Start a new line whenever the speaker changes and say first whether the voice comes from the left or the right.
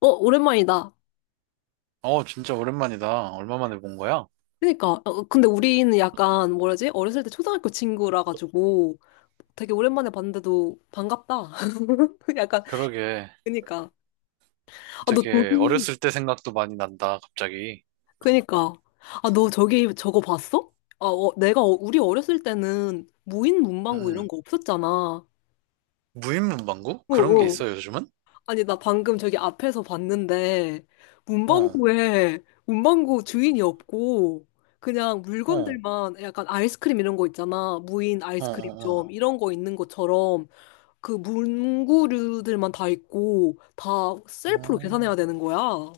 left: 어, 오랜만이다.
right: 어, 진짜 오랜만이다. 얼마 만에 본 거야?
left: 그니까. 근데 우리는 약간, 뭐라지? 어렸을 때 초등학교 친구라 가지고 되게 오랜만에 봤는데도 반갑다. 약간,
right: 그러게.
left: 그니까. 아, 너
right: 되게
left: 저기.
right: 어렸을 때 생각도 많이 난다, 갑자기.
left: 그니까. 아, 너 저기 저거 봤어? 아, 우리 어렸을 때는 무인
right: 음,
left: 문방구 이런
right: 음.
left: 거 없었잖아.
right: 무인문방구? 그런 게
left: 어어.
right: 있어, 요즘은?
left: 아니, 나 방금 저기 앞에서 봤는데,
right: 어, 어,
left: 문방구 주인이 없고, 그냥
right: 어,
left: 물건들만 약간 아이스크림 이런 거 있잖아. 무인
right: 어, 어.
left: 아이스크림점, 이런 거 있는 것처럼, 그 문구류들만 다 있고, 다 셀프로
right: 어,
left: 계산해야 되는 거야. 아,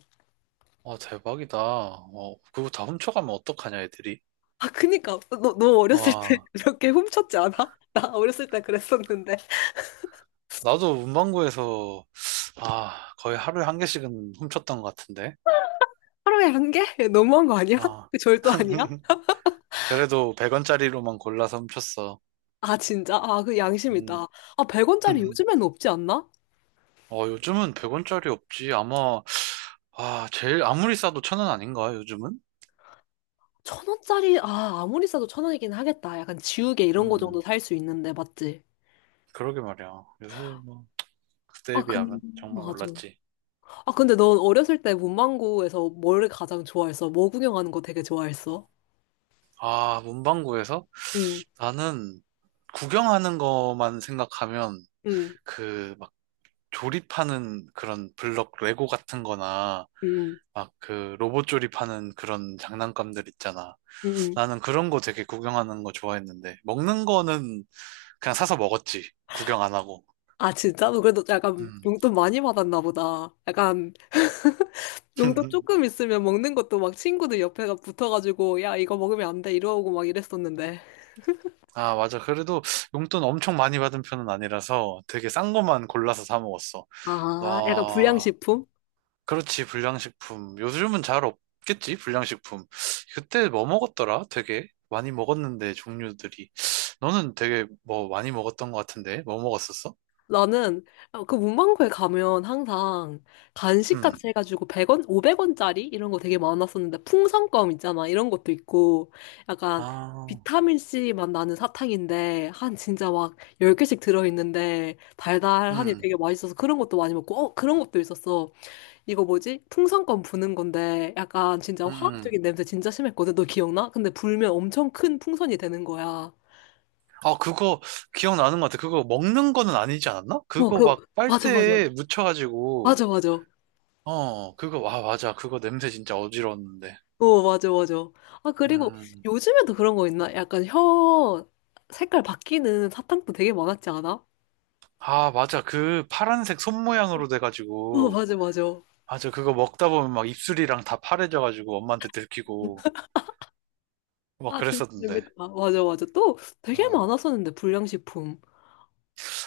right: 와, 대박이다. 어, 그거 다 훔쳐가면 어떡하냐, 애들이.
left: 그니까. 너 어렸을 때
right: 와,
left: 이렇게 훔쳤지 않아? 나 어렸을 때 그랬었는데.
right: 나도 문방구에서, 아, 거의 하루에 한 개씩은 훔쳤던 것 같은데.
left: 하루에 한 개? 너무한 거 아니야?
right: 아.
left: 그 절도 아니야?
right: 그래도 100원짜리로만 골라서 훔쳤어.
left: 아, 진짜? 아, 그 양심
right: 음.
left: 있다. 아, 100원짜리 요즘에는 없지 않나?
right: 어, 요즘은 100원짜리 없지. 아마 아, 제일 아무리 싸도 천 원 아닌가, 요즘은?
left: 천 원짜리, 아, 아무리 싸도 천 원이긴 하겠다. 약간 지우개 이런 거 정도
right: 음,
left: 살 수 있는데, 맞지?
right: 그러게 말이야. 요새 뭐, 그때에
left: 아,
right: 비하면 정말
left: 맞아.
right: 올랐지.
left: 아, 근데 넌 어렸을 때 문방구에서 뭘 가장 좋아했어? 뭐 구경하는 거 되게 좋아했어?
right: 아, 문방구에서?
left: 응,
right: 나는 구경하는 것만 생각하면
left: 응,
right: 그 막 조립하는 그런 블럭 레고 같은 거나
left: 응,
right: 막 그 로봇 조립하는 그런 장난감들 있잖아.
left: 응. 응.
right: 나는 그런 거 되게 구경하는 거 좋아했는데 먹는 거는 그냥 사서 먹었지. 구경 안 하고.
left: 아, 진짜? 너 그래도 약간
right: 음.
left: 용돈 많이 받았나 보다. 약간 용돈 조금 있으면 먹는 것도 막 친구들 옆에가 붙어가지고, 야, 이거 먹으면 안 돼. 이러고 막 이랬었는데.
right: 아, 맞아. 그래도 용돈 엄청 많이 받은 편은 아니라서 되게 싼 것만 골라서 사 먹었어.
left: 아, 약간
right: 와,
left: 불량식품?
right: 그렇지. 불량식품. 요즘은 잘 없겠지? 불량식품. 그때 뭐 먹었더라? 되게 많이 먹었는데, 종류들이. 너는 되게 뭐 많이 먹었던 것 같은데? 뭐 먹었었어?
left: 나는 그 문방구에 가면 항상 간식
right: 음.
left: 같이 해가지고 100원, 500원짜리 이런 거 되게 많았었는데 풍선껌 있잖아. 이런 것도 있고 약간
right: 아,
left: 비타민C 맛 나는 사탕인데 한 진짜 막 10개씩 들어있는데 달달하니
right: 음,
left: 되게 맛있어서 그런 것도 많이 먹고, 그런 것도 있었어. 이거 뭐지? 풍선껌 부는 건데 약간 진짜
right: 음, 음.
left: 화학적인 냄새 진짜 심했거든. 너 기억나? 근데 불면 엄청 큰 풍선이 되는 거야.
right: 아, 그거 기억나는 것 같아. 그거 먹는 거는 아니지 않았나?
left: 어,
right: 그거
left: 그
right: 막
left: 맞아 맞아.
right: 빨대에 묻혀가지고.
left: 맞아 맞아.
right: 어, 그거, 와, 맞아. 그거 냄새 진짜 어지러웠는데.
left: 어, 맞아, 맞아. 아, 그리고
right: 음.
left: 요즘에도 그런 거 있나? 약간 혀 색깔 바뀌는 사탕도 되게 많았지 않아?
right: 아, 맞아. 그 파란색 손 모양으로
left: 어,
right: 돼가지고.
left: 맞아, 맞아.
right: 맞아. 그거 먹다 보면 막 입술이랑 다 파래져가지고 엄마한테 들키고. 막
left: 아, 진짜
right: 그랬었는데.
left: 재밌다. 맞아, 맞아. 또 되게
right: 어.
left: 많았었는데, 불량식품.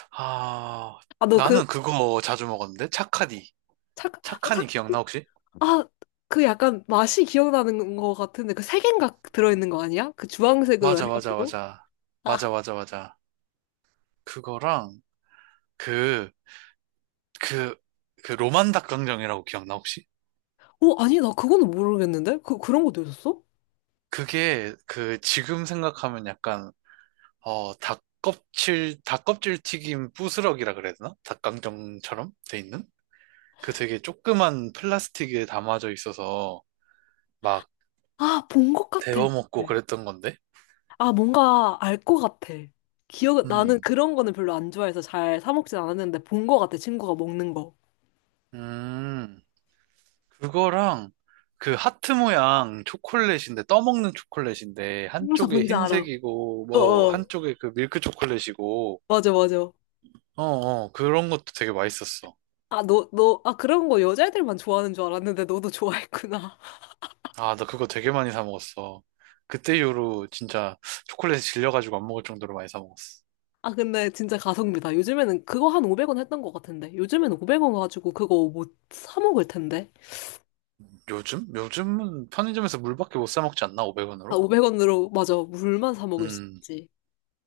right: 아,
left: 아, 너
right: 나는 그거 자주 먹었는데? 착하니.
left: 착,
right: 착하니
left: 착,
right: 기억나, 혹시?
left: 아, 그 약간 맛이 기억나는 거 같은데, 그 세 개인가 들어있는 거 아니야? 그 주황색으로
right: 맞아, 맞아,
left: 해가지고.
right: 맞아.
left: 아,
right: 맞아, 맞아, 맞아. 그거랑 그, 그, 그 로만 닭강정이라고 기억나, 혹시?
left: 아니, 나 그거는 모르겠는데? 그런 것도 있었어?
right: 그게 그 지금 생각하면 약간 어, 닭껍질 튀김 부스럭이라 그래야 되나? 닭강정처럼 돼 있는? 그 되게 조그만 플라스틱에 담아져 있어서 막
left: 아, 본 것 같아.
right: 데워 먹고 그랬던 건데?
left: 아, 뭔가 알 것 같아. 나는
right: 음,
left: 그런 거는 별로 안 좋아해서 잘 사 먹진 않았는데 본 것 같아, 친구가 먹는 거.
right: 음, 그거랑 그 하트 모양 초콜릿인데, 떠먹는 초콜릿인데,
left: 홍사
right: 한쪽에
left: 뭔지 알아.
right: 흰색이고, 뭐,
left: 어어.
right: 한쪽에 그 밀크 초콜릿이고,
left: 맞아, 맞아.
right: 어, 어, 그런 것도 되게 맛있었어.
left: 아, 아, 그런 거 여자애들만 좋아하는 줄 알았는데 너도 좋아했구나.
right: 아, 나 그거 되게 많이 사 먹었어. 그때 이후로 진짜 초콜릿에 질려가지고 안 먹을 정도로 많이 사 먹었어.
left: 아, 근데 진짜 가성비다. 요즘에는 그거 한 500원 했던 것 같은데. 요즘에는 500원 가지고 그거 못 사 먹을 텐데.
right: 요즘? 요즘은 편의점에서 물밖에 못 사 먹지 않나?
left: 아,
right: 500원으로?
left: 500원으로, 맞아. 물만 사 먹을 수
right: 음,
left: 있지.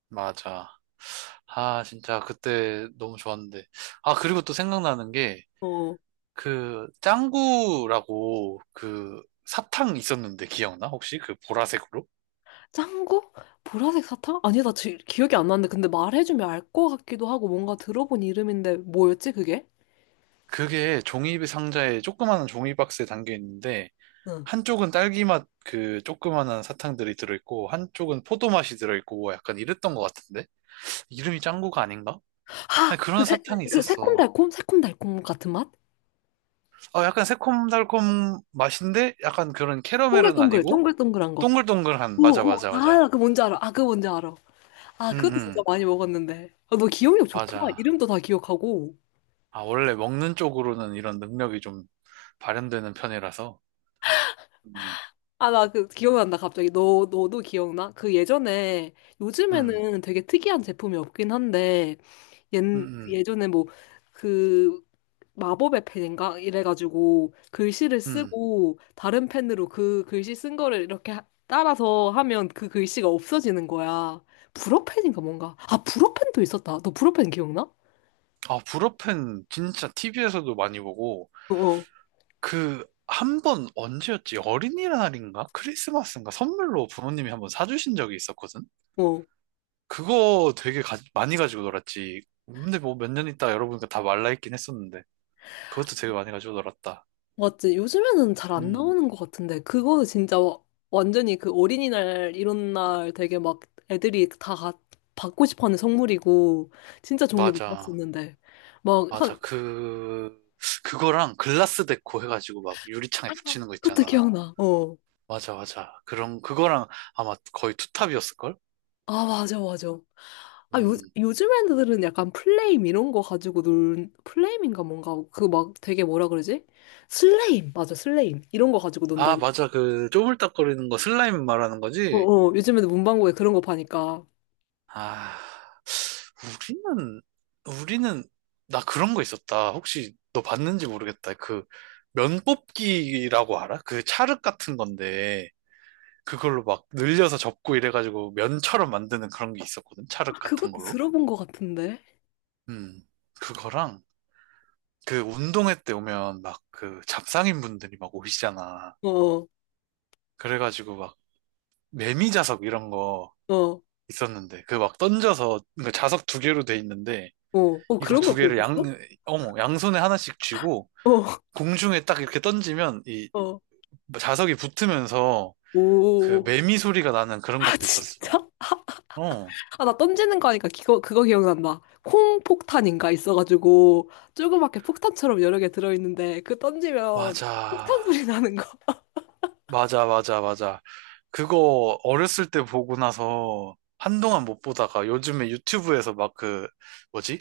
right: 맞아. 아, 진짜 그때 너무 좋았는데. 아, 그리고 또 생각나는 게,
left: 어.
right: 그, 짱구라고 그 사탕 있었는데 기억나? 혹시 그 보라색으로?
left: 짠 거? 보라색 사탕? 아니, 나 기억이 안 나는데. 근데 말해주면 알 것 같기도 하고, 뭔가 들어본 이름인데, 뭐였지, 그게?
right: 그게 종이 상자에 조그마한 종이 박스에 담겨 있는데,
left: 응.
right: 한쪽은 딸기 맛 그 조그마한 사탕들이 들어있고, 한쪽은 포도 맛이 들어있고, 뭐 약간 이랬던 것 같은데? 이름이 짱구가 아닌가?
left: 아!
right: 아니, 그런 사탕이
left: 그
right: 있었어.
left: 새콤달콤? 새콤달콤 같은 맛?
right: 어, 약간 새콤달콤 맛인데 약간 그런 캐러멜은 아니고
left: 동글동글한 거.
right: 동글동글한
left: 오,
right: 맞아
left: 오,
right: 맞아
left: 아,
right: 맞아.
left: 나그 뭔지 알아. 아, 그 뭔지 알아. 아, 그것도
right: 응응
left: 진짜 많이 먹었는데. 아, 너 기억력 좋다.
right: 맞아.
left: 이름도 다 기억하고.
right: 아 원래 먹는 쪽으로는 이런 능력이 좀 발현되는 편이라서. 음.
left: 아, 나 그 기억난다, 갑자기. 너도 기억나? 그 예전에,
right: 음.
left: 요즘에는 되게 특이한 제품이 없긴 한데, 옛,
right: 음.
left: 그
right: 음.
left: 예전에 뭐, 그, 마법의 펜인가? 이래가지고, 글씨를
right: 음.
left: 쓰고, 다른 펜으로 그 글씨 쓴 거를 이렇게 따라서 하면 그 글씨가 없어지는 거야. 불어펜인가 뭔가? 아, 불어펜도 있었다. 너 불어펜 기억나?
right: 아 불어팬 진짜 TV에서도 많이 보고
left: 어,
right: 그 한 번 언제였지? 어린이날인가? 크리스마스인가? 선물로 부모님이 한 번 사주신 적이 있었거든.
left: 어.
right: 그거 되게 많이 가지고 놀았지. 근데 뭐 몇 년 있다 열어보니까 다 말라있긴 했었는데. 그것도 되게 많이 가지고 놀았다.
left: 맞지. 요즘에는 잘 안
right: 음,
left: 나오는 것 같은데, 그거는 진짜 완전히 그 어린이날, 이런 날 되게 막 애들이 다 받고 싶어 하는 선물이고, 진짜 종류
right: 맞아.
left: 많았었는데. 막,
right: 맞아.
left: 한.
right: 그, 그거랑 글라스 데코 해가지고 막 유리창에 붙이는 거
left: 그것도
right: 있잖아.
left: 기억나. 어.
right: 맞아, 맞아. 그런, 그거랑 아마 거의 투탑이었을걸?
left: 아, 맞아, 맞아. 아,
right: 음.
left: 요즘 애들은 약간 플레임 이런 거 가지고 플레임인가 뭔가, 그 막 되게 뭐라 그러지? 슬레임! 맞아, 슬레임. 이런 거 가지고 논다.
right: 아, 맞아. 그, 쪼물딱거리는 거 슬라임 말하는
left: 어,
right: 거지?
left: 어, 요즘 애들 문방구에 그런 거 파니까.
right: 아, 우리는, 우리는, 나 그런 거 있었다. 혹시 너 봤는지 모르겠다. 그, 면 뽑기라고 알아? 그 찰흙 같은 건데. 그걸로 막 늘려서 접고 이래가지고 면처럼 만드는 그런 게 있었거든. 찰흙
left: 아,
right: 같은
left: 그것도
right: 걸로.
left: 들어본 것 같은데?
right: 음. 그거랑 그 운동회 때 오면 막 그 잡상인 분들이 막 오시잖아.
left: 어, 어,
right: 그래가지고 막 매미 자석 이런 거
left: 어,
right: 있었는데 그 막 던져서 그 자석 2개로 돼 있는데
left: 어, 어,
right: 이거
left: 그런
right: 두
left: 것도
right: 개를
left: 있었어?
right: 어머, 양손에 하나씩 쥐고
left: 어,
right: 공중에 딱 이렇게 던지면 이
left: 어,
right: 자석이 붙으면서 그
left: 오.
right: 매미 소리가 나는 그런
left: 아,
right: 것도 있었어.
left: 진짜?
right: 어,
left: 아, 나 던지는 거 하니까 그거 기억난다. 콩 폭탄인가 있어가지고, 조그맣게 폭탄처럼 여러 개 들어있는데, 그 던지면
right: 맞아.
left: 폭탄 소리 나는 거.
right: 맞아, 맞아, 맞아. 그거 어렸을 때 보고 나서 한동안 못 보다가 요즘에 유튜브에서 막 그, 뭐지?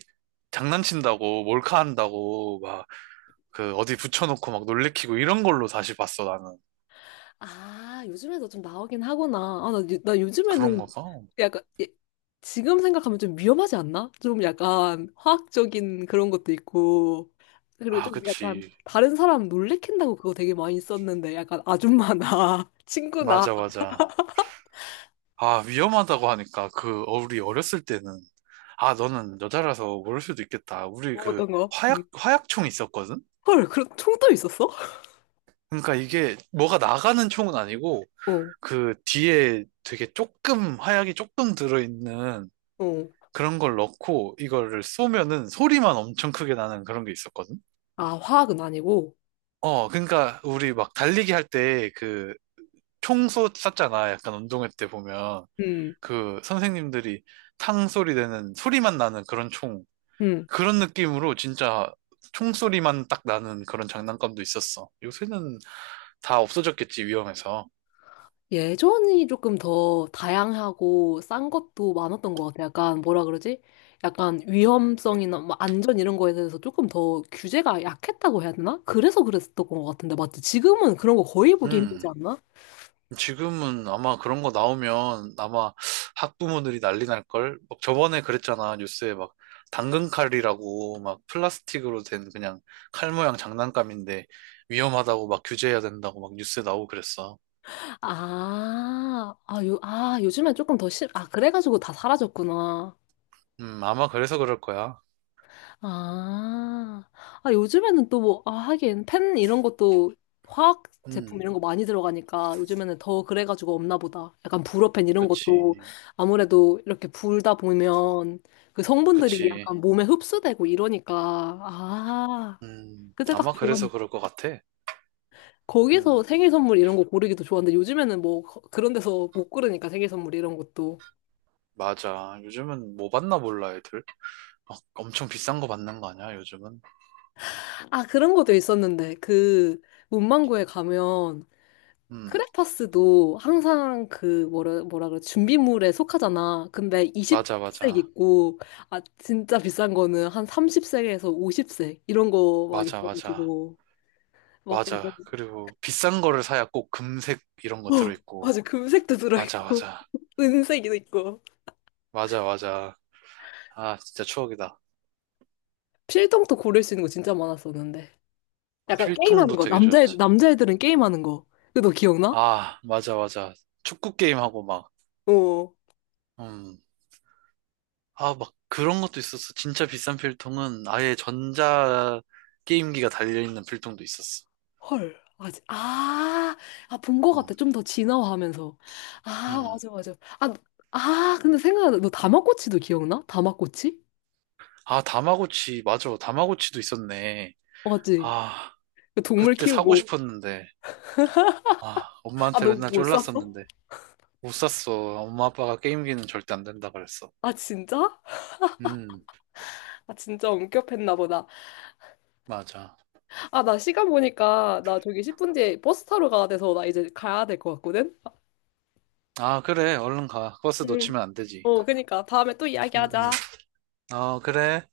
right: 장난친다고, 몰카 한다고, 막, 그, 어디 붙여놓고 막 놀래키고 이런 걸로 다시 봤어, 나는.
left: 아, 요즘에도 좀 나오긴 하구나. 아, 나
right: 그런
left: 요즘에는
right: 거가
left: 약간, 예, 지금 생각하면 좀 위험하지 않나? 좀 약간 화학적인 그런 것도 있고, 그리고
right: 아,
left: 좀 약간
right: 그치.
left: 다른 사람 놀래킨다고 그거 되게 많이 썼는데, 약간 아줌마나 친구나
right: 맞아, 맞아. 아, 위험하다고 하니까, 그, 어, 우리 어렸을 때는. 아, 너는 여자라서 모를 수도 있겠다. 우리
left: 뭐
right: 그,
left: 어떤 거. 음.
right: 화약총 있었거든?
left: 헐, 그런 총도 있었어?
right: 그러니까 이게 뭐가 나가는 총은 아니고,
left: 어,
right: 그 뒤에 되게 조금 하얗게 조금 들어있는
left: 어.
right: 그런 걸 넣고 이거를 쏘면은 소리만 엄청 크게 나는 그런 게 있었거든.
left: 아, 화학은 아니고.
right: 어, 그러니까 우리 막 달리기 할 때 그 총 쐈잖아. 약간 운동회 때 보면
left: 음.
right: 그 선생님들이 탕 소리 되는 소리만 나는 그런 총
left: 음.
right: 그런 느낌으로 진짜 총 소리만 딱 나는 그런 장난감도 있었어. 요새는 다 없어졌겠지 위험해서.
left: 예전이 조금 더 다양하고 싼 것도 많았던 것 같아. 약간 뭐라 그러지? 약간 위험성이나 뭐 안전 이런 거에 대해서 조금 더 규제가 약했다고 해야 되나? 그래서 그랬었던 것 같은데, 맞지? 지금은 그런 거 거의 보기 힘들지
right: 음.
left: 않나?
right: 지금은 아마 그런 거 나오면 아마 학부모들이 난리 날걸? 막 저번에 그랬잖아. 뉴스에 막 당근칼이라고 막 플라스틱으로 된 그냥 칼 모양 장난감인데 위험하다고 막 규제해야 된다고 막 뉴스에 나오고 그랬어.
left: 아, 요즘엔 조금 더 아, 그래가지고 다 사라졌구나.
right: 아마 그래서 그럴 거야.
left: 아, 요즘에는 또 뭐, 아, 하긴, 펜 이런 것도 화학 제품
right: 음,
left: 이런 거 많이 들어가니까 요즘에는 더 그래가지고 없나 보다. 약간 불어펜 이런 것도
right: 그치.
left: 아무래도 이렇게 불다 보면 그 성분들이
right: 그치.
left: 약간 몸에 흡수되고 이러니까. 아, 그때 딱
right: 아마
left: 좋았네.
right: 그래서 그럴 것 같아.
left: 거기서
right: 음,
left: 생일 선물 이런 거 고르기도 좋았는데 요즘에는 뭐 그런 데서 못 고르니까 생일 선물 이런 것도.
right: 맞아. 요즘은 뭐 받나 몰라, 애들. 막 엄청 비싼 거 받는 거 아니야, 요즘은?
left: 아, 그런 것도 있었는데 그 문방구에 가면
right: 음,
left: 크레파스도 항상 그 뭐라 뭐라 그래 준비물에 속하잖아. 근데
right: 맞아,
left: 20색
right: 맞아.
left: 있고, 아 진짜 비싼 거는 한 30색에서 50색 이런 거 막
right: 맞아, 맞아.
left: 있어가지고 막 약간,
right: 맞아. 그리고 비싼 거를 사야 꼭 금색 이런 거
left: 어,
right: 들어있고.
left: 맞아, 금색도
right: 맞아,
left: 들어있고
right: 맞아.
left: 은색이도 있고
right: 맞아, 맞아. 아, 진짜 추억이다.
left: 필통도 고를 수 있는 거 진짜 많았었는데 약간 게임하는
right: 필통도
left: 거,
right: 되게
left: 남자애
right: 좋았지.
left: 남자애들은 게임하는 거. 그거 너 기억나?
right: 아, 맞아, 맞아. 축구 게임하고 막,
left: 어.
right: 음. 아, 막 그런 것도 있었어. 진짜 비싼 필통은 아예 전자 게임기가 달려있는 필통도 있었어.
left: 헐. 아, 본 것
right: 음,
left: 같아. 좀 더 진화하면서. 아,
right: 음.
left: 맞아, 맞아. 아, 근데 생각나. 너 다마꼬치도 기억나? 다마꼬치?
right: 아, 다마고치. 맞아. 다마고치도 있었네.
left: 맞지?
right: 아,
left: 그 동물
right: 그때 사고
left: 키우고.
right: 싶었는데. 아,
left: 아,
right: 엄마한테
left: 너
right: 맨날
left: 못 샀어?
right: 쫄랐었는데. 못 샀어. 엄마 아빠가 게임기는 절대 안 된다 그랬어.
left: 아, 진짜?
right: 음,
left: 아, 진짜 엄격했나 보다.
right: 맞아.
left: 아, 나 시간 보니까 나 저기 10분 뒤에 버스 타러 가야 돼서 나 이제 가야 될 것 같거든?
right: 아, 그래. 얼른 가. 버스
left: 응.
right: 놓치면 안 되지.
left: 어, 그니까. 다음에 또
right: 음,
left: 이야기하자.
right: 음. 어, 그래.